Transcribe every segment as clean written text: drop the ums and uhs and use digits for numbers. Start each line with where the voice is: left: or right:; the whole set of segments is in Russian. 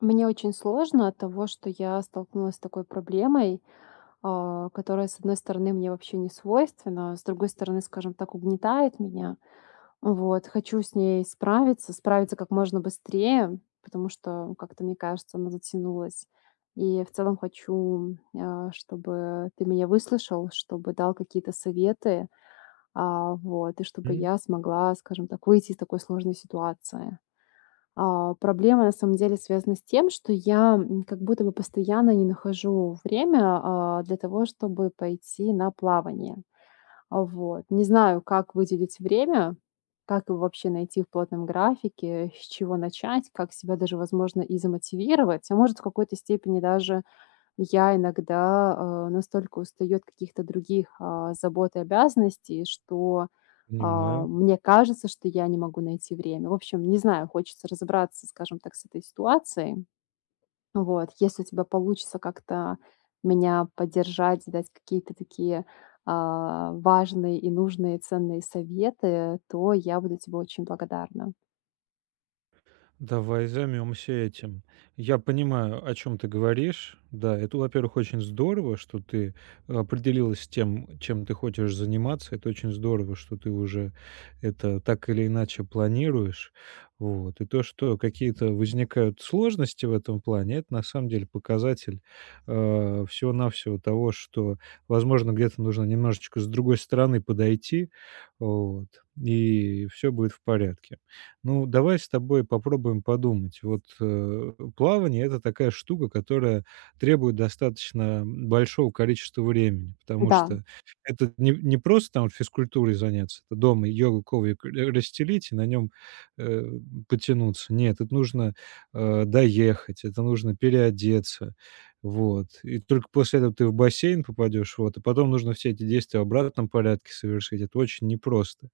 left: Мне очень сложно от того, что я столкнулась с такой проблемой, которая, с одной стороны, мне вообще не свойственна, а с другой стороны, скажем так, угнетает меня. Вот, хочу с ней справиться как можно быстрее, потому что как-то, мне кажется, она затянулась. И в целом хочу, чтобы ты меня выслушал, чтобы дал какие-то советы, вот, и чтобы
right: М,
left: я смогла, скажем так, выйти из такой сложной ситуации. Проблема на самом деле связана с тем, что я, как будто бы постоянно не нахожу время, для того, чтобы пойти на плавание. Вот. Не знаю, как выделить время, как его вообще найти в плотном графике, с чего начать, как себя даже, возможно, и замотивировать, а может, в какой-то степени даже я иногда, настолько устаю от каких-то других, забот и обязанностей, что,
right: Понимаю.
left: мне кажется, что я не могу найти время. В общем, не знаю, хочется разобраться, скажем так, с этой ситуацией. Вот, если у тебя получится как-то меня поддержать, дать какие-то такие, важные и нужные, ценные советы, то я буду тебе очень благодарна.
right: Давай займемся этим. Я понимаю, о чем ты говоришь. Да, это, во-первых, очень здорово, что ты определилась с тем, чем ты хочешь заниматься. Это очень здорово, что ты уже это так или иначе планируешь. Вот. И то, что какие-то возникают сложности в этом плане, это на самом деле показатель всего-навсего того, что, возможно, где-то нужно немножечко с другой стороны подойти, вот, и все будет в порядке. Ну, давай с тобой попробуем подумать. Вот плавание это такая штука, которая требует достаточно большого количества времени, потому
left: Да,
right: что это не просто там вот физкультурой заняться, это дома йога коврик расстелить и на нем потянуться. Нет, это нужно доехать, это нужно переодеться. Вот. И только после этого ты в бассейн попадешь, вот, и потом нужно все эти действия в обратном порядке совершить. Это очень непросто.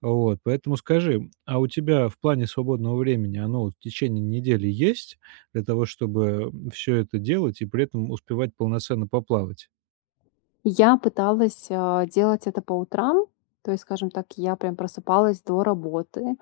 right: Вот, поэтому скажи, а у тебя в плане свободного времени оно вот в течение недели есть для того, чтобы все это делать и при этом успевать полноценно поплавать?
left: я пыталась, делать это по утрам. То есть, скажем так, я прям просыпалась до работы.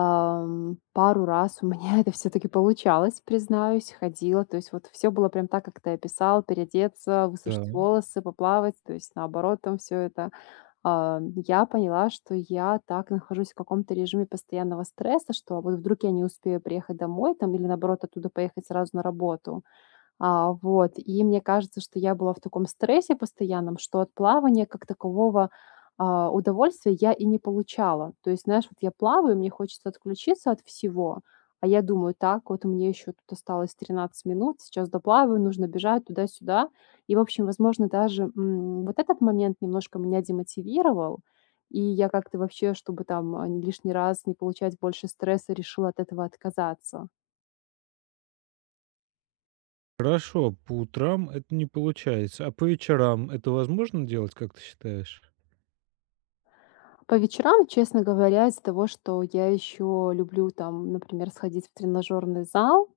left: Пару раз у меня это все таки получалось, признаюсь, ходила. То есть вот все было прям так, как ты описал: переодеться, высушить
right: Да,
left: волосы, поплавать. То есть наоборот там все это. А, я поняла, что я так нахожусь в каком-то режиме постоянного стресса, что вот вдруг я не успею приехать домой там или, наоборот, оттуда поехать сразу на работу. Вот, и мне кажется, что я была в таком стрессе постоянном, что от плавания как такового, удовольствия я и не получала. То есть, знаешь, вот я плаваю, мне хочется отключиться от всего, а я думаю: "Так, вот мне еще тут осталось 13 минут, сейчас доплаваю, нужно бежать туда-сюда". И, в общем, возможно, даже, вот этот момент немножко меня демотивировал, и я как-то вообще, чтобы там, лишний раз не получать больше стресса, решила от этого отказаться.
right: хорошо, по утрам это не получается. А по вечерам это возможно делать, как ты считаешь?
left: По вечерам, честно говоря, из-за того, что я еще люблю там, например, сходить в тренажерный зал,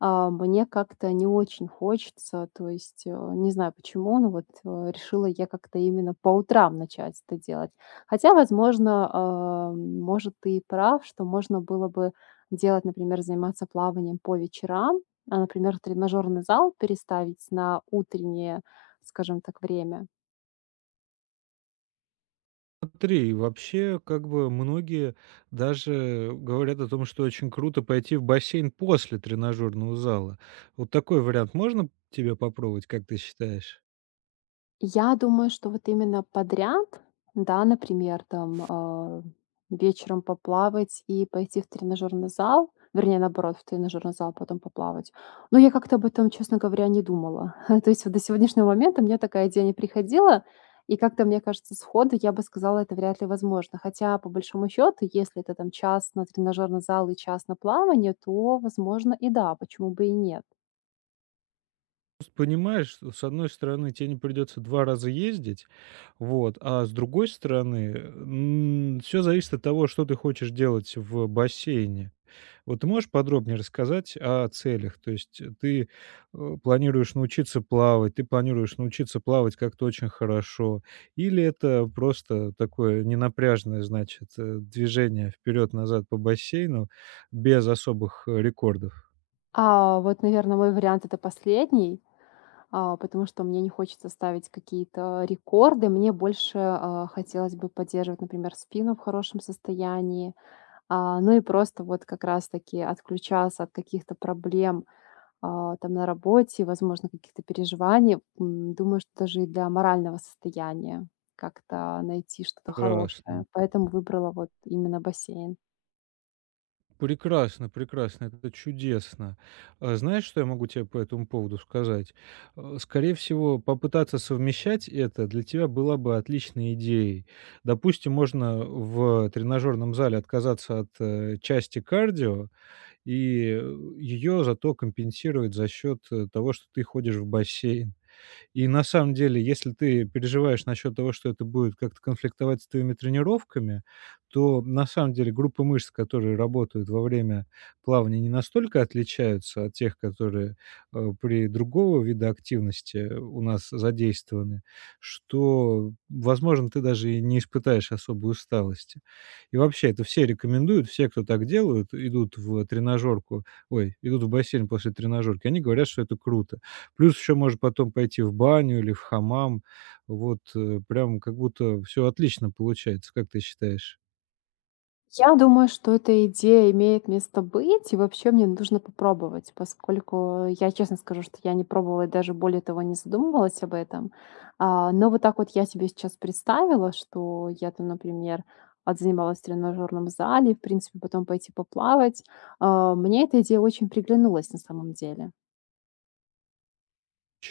left: мне как-то не очень хочется, то есть не знаю почему, но вот решила я как-то именно по утрам начать это делать. Хотя, возможно, может, ты и прав, что можно было бы делать, например, заниматься плаванием по вечерам, например, тренажерный зал переставить на утреннее, скажем так, время.
right: Смотри, вообще, как бы многие даже говорят о том, что очень круто пойти в бассейн после тренажерного зала. Вот такой вариант можно тебе попробовать, как ты считаешь?
left: Я думаю, что вот именно подряд, да, например, там, вечером поплавать и пойти в тренажерный зал, вернее, наоборот, в тренажерный зал, а потом поплавать. Но я как-то об этом, честно говоря, не думала. То есть вот до сегодняшнего момента мне такая идея не приходила, и как-то, мне кажется, сходу я бы сказала, это вряд ли возможно. Хотя, по большому счету, если это там час на тренажерный зал и час на плавание, то, возможно, и да, почему бы и нет.
right: Просто понимаешь, что, с одной стороны, тебе не придется 2 раза ездить, вот, а с другой стороны, все зависит от того, что ты хочешь делать в бассейне. Вот ты можешь подробнее рассказать о целях? То есть, ты, планируешь научиться плавать, ты планируешь научиться плавать как-то очень хорошо, или это просто такое ненапряжное, значит, движение вперед-назад по бассейну без особых, рекордов?
left: А вот, наверное, мой вариант это последний. Потому что мне не хочется ставить какие-то рекорды. Мне больше хотелось бы поддерживать, например, спину в хорошем состоянии, ну и просто вот как раз-таки отключаться от каких-то проблем там на работе, возможно, каких-то переживаний. Думаю, что даже и для морального состояния как-то найти что-то хорошее.
right: Прекрасно.
left: Поэтому выбрала вот именно бассейн.
right: Прекрасно, прекрасно, это чудесно. А, знаешь, что я могу тебе по этому поводу сказать? Скорее всего, попытаться совмещать это для тебя была бы отличной идеей. Допустим, можно в тренажерном зале отказаться от, части кардио и ее зато компенсировать за счет того, что ты ходишь в бассейн. И на самом деле, если ты переживаешь насчет того, что это будет как-то конфликтовать с твоими тренировками, то на самом деле группы мышц, которые работают во время плавания, не настолько отличаются от тех, которые при другого вида активности у нас задействованы, что, возможно, ты даже и не испытаешь особой усталости. И вообще это все рекомендуют, все, кто так делают, идут в тренажерку, ой, идут в бассейн после тренажерки, они говорят, что это круто. Плюс еще может потом пойти в баню или в хамам. Вот, прям как будто все отлично получается. Как ты считаешь?
left: Я думаю, что эта идея имеет место быть, и вообще мне нужно попробовать, поскольку я честно скажу, что я не пробовала и даже более того не задумывалась об этом. Но вот так вот я себе сейчас представила, что я там, например, отзанималась в тренажерном зале, в принципе, потом пойти поплавать. Мне эта идея очень приглянулась на самом деле.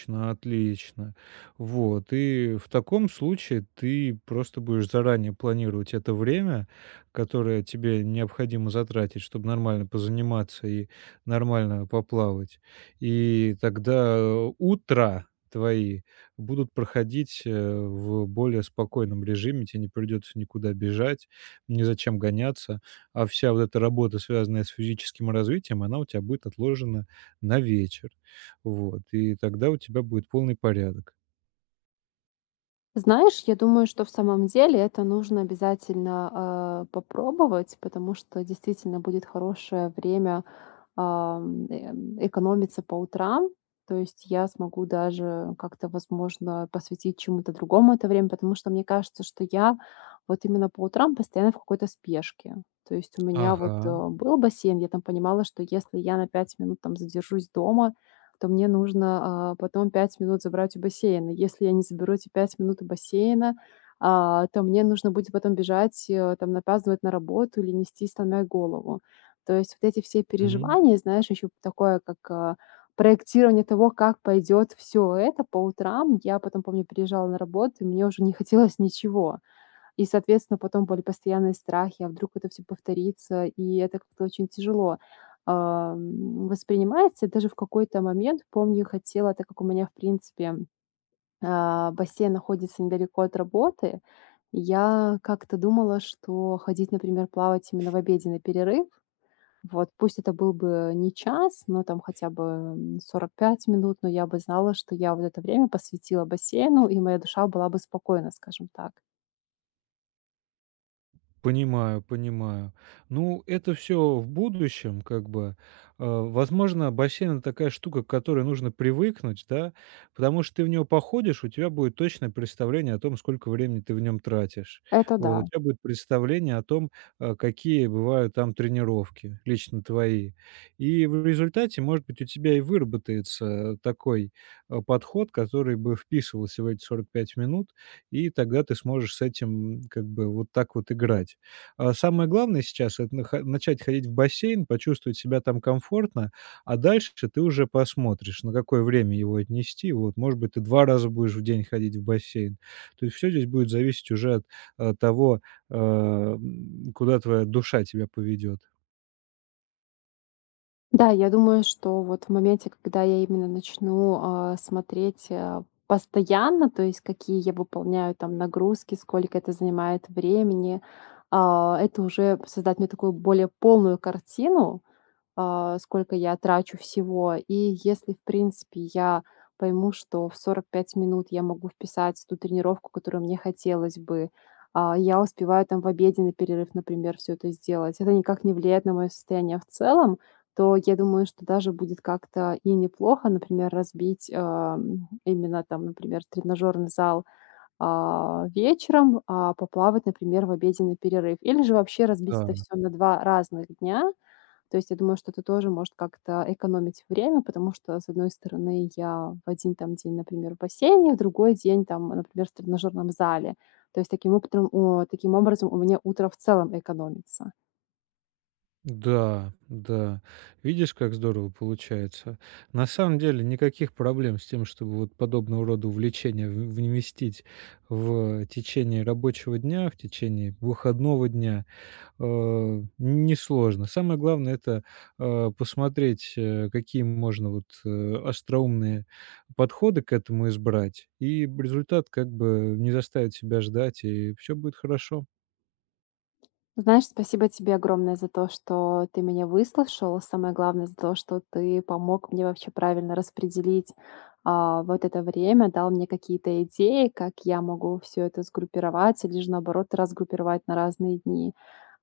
right: Отлично, отлично. Вот, и в таком случае ты просто будешь заранее планировать это время, которое тебе необходимо затратить, чтобы нормально позаниматься и нормально поплавать. И тогда утра твои будут проходить в более спокойном режиме, тебе не придется никуда бежать, ни зачем гоняться, а вся вот эта работа, связанная с физическим развитием, она у тебя будет отложена на вечер. Вот, и тогда у тебя будет полный порядок.
left: Знаешь, я думаю, что в самом деле это нужно обязательно попробовать, потому что действительно будет хорошее время экономиться по утрам. То есть я смогу даже как-то, возможно, посвятить чему-то другому это время, потому что мне кажется, что я вот именно по утрам постоянно в какой-то спешке. То есть у меня вот
right: Ага,
left: был бассейн, я там понимала, что если я на 5 минут там задержусь дома, то мне нужно потом 5 минут забрать у бассейна. Если я не заберу эти 5 минут у бассейна, то мне нужно будет потом бежать, там, напаздывать на работу или нести сломя голову. То есть вот эти все
right: мгм.
left: переживания, знаешь, еще такое, как, проектирование того, как пойдет все. Это по утрам. Я потом, помню, приезжала на работу, и мне уже не хотелось ничего. И, соответственно, потом были постоянные страхи, а вдруг это все повторится, и это как-то очень тяжело, воспринимается. И даже в какой-то момент, помню, хотела, так как у меня, в принципе, бассейн находится недалеко от работы, я как-то думала, что ходить, например, плавать именно в обеденный перерыв, вот, пусть это был бы не час, но там хотя бы 45 минут, но я бы знала, что я вот это время посвятила бассейну, и моя душа была бы спокойна, скажем так.
right: Понимаю, понимаю. Ну, это все в будущем как бы. Возможно, бассейн- это такая штука, к которой нужно привыкнуть, да, потому что ты в него походишь, у тебя будет точное представление о том, сколько времени ты в нем тратишь.
left: Это да.
right: Вот, у тебя будет представление о том, какие бывают там тренировки, лично твои. И в результате, может быть, у тебя и выработается такой, подход, который бы вписывался в эти 45 минут. И тогда ты сможешь с этим как бы вот так вот играть. А самое главное сейчас- это нах начать ходить в бассейн, почувствовать себя там комфортно, а дальше ты уже посмотришь, на какое время его отнести. Вот, может быть, ты 2 раза будешь в день ходить в бассейн. То есть все здесь будет зависеть уже от, того, куда твоя душа тебя поведет.
left: Да, я думаю, что вот в моменте, когда я именно начну смотреть постоянно, то есть какие я выполняю там нагрузки, сколько это занимает времени, это уже создать мне такую более полную картину, сколько я трачу всего. И если, в принципе, я пойму, что в 45 минут я могу вписать ту тренировку, которую мне хотелось бы, я успеваю там в обеденный перерыв, например, все это сделать, это никак не влияет на мое состояние в целом, то я думаю, что даже будет как-то и неплохо, например, разбить именно там, например, тренажерный зал вечером, а поплавать, например, в обеденный перерыв. Или же вообще разбить это
right: Да.
left: все на 2 разных дня, то есть я думаю, что это тоже может как-то экономить время, потому что, с одной стороны, я в один там день, например, в бассейне, в другой день там, например, в тренажерном зале. То есть таким образом у меня утро в целом экономится.
right: Да, да. Видишь, как здорово получается. На самом деле никаких проблем с тем, чтобы вот подобного рода увлечения вместить в течение рабочего дня, в течение выходного дня, несложно. Самое главное это посмотреть, какие можно вот остроумные подходы к этому избрать, и результат как бы не заставит себя ждать, и все будет хорошо.
left: Ну, знаешь, спасибо тебе огромное за то, что ты меня выслушал. Самое главное за то, что ты помог мне вообще правильно распределить вот это время, дал мне какие-то идеи, как я могу все это сгруппировать или же наоборот разгруппировать на разные дни.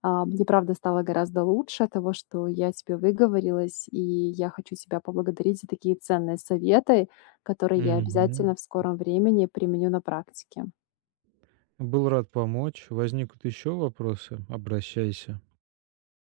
left: Мне правда стало гораздо лучше от того, что я тебе выговорилась, и я хочу тебя поблагодарить за такие ценные советы, которые я обязательно в скором времени применю на практике.
right: Был рад помочь. Возникнут еще вопросы, обращайся.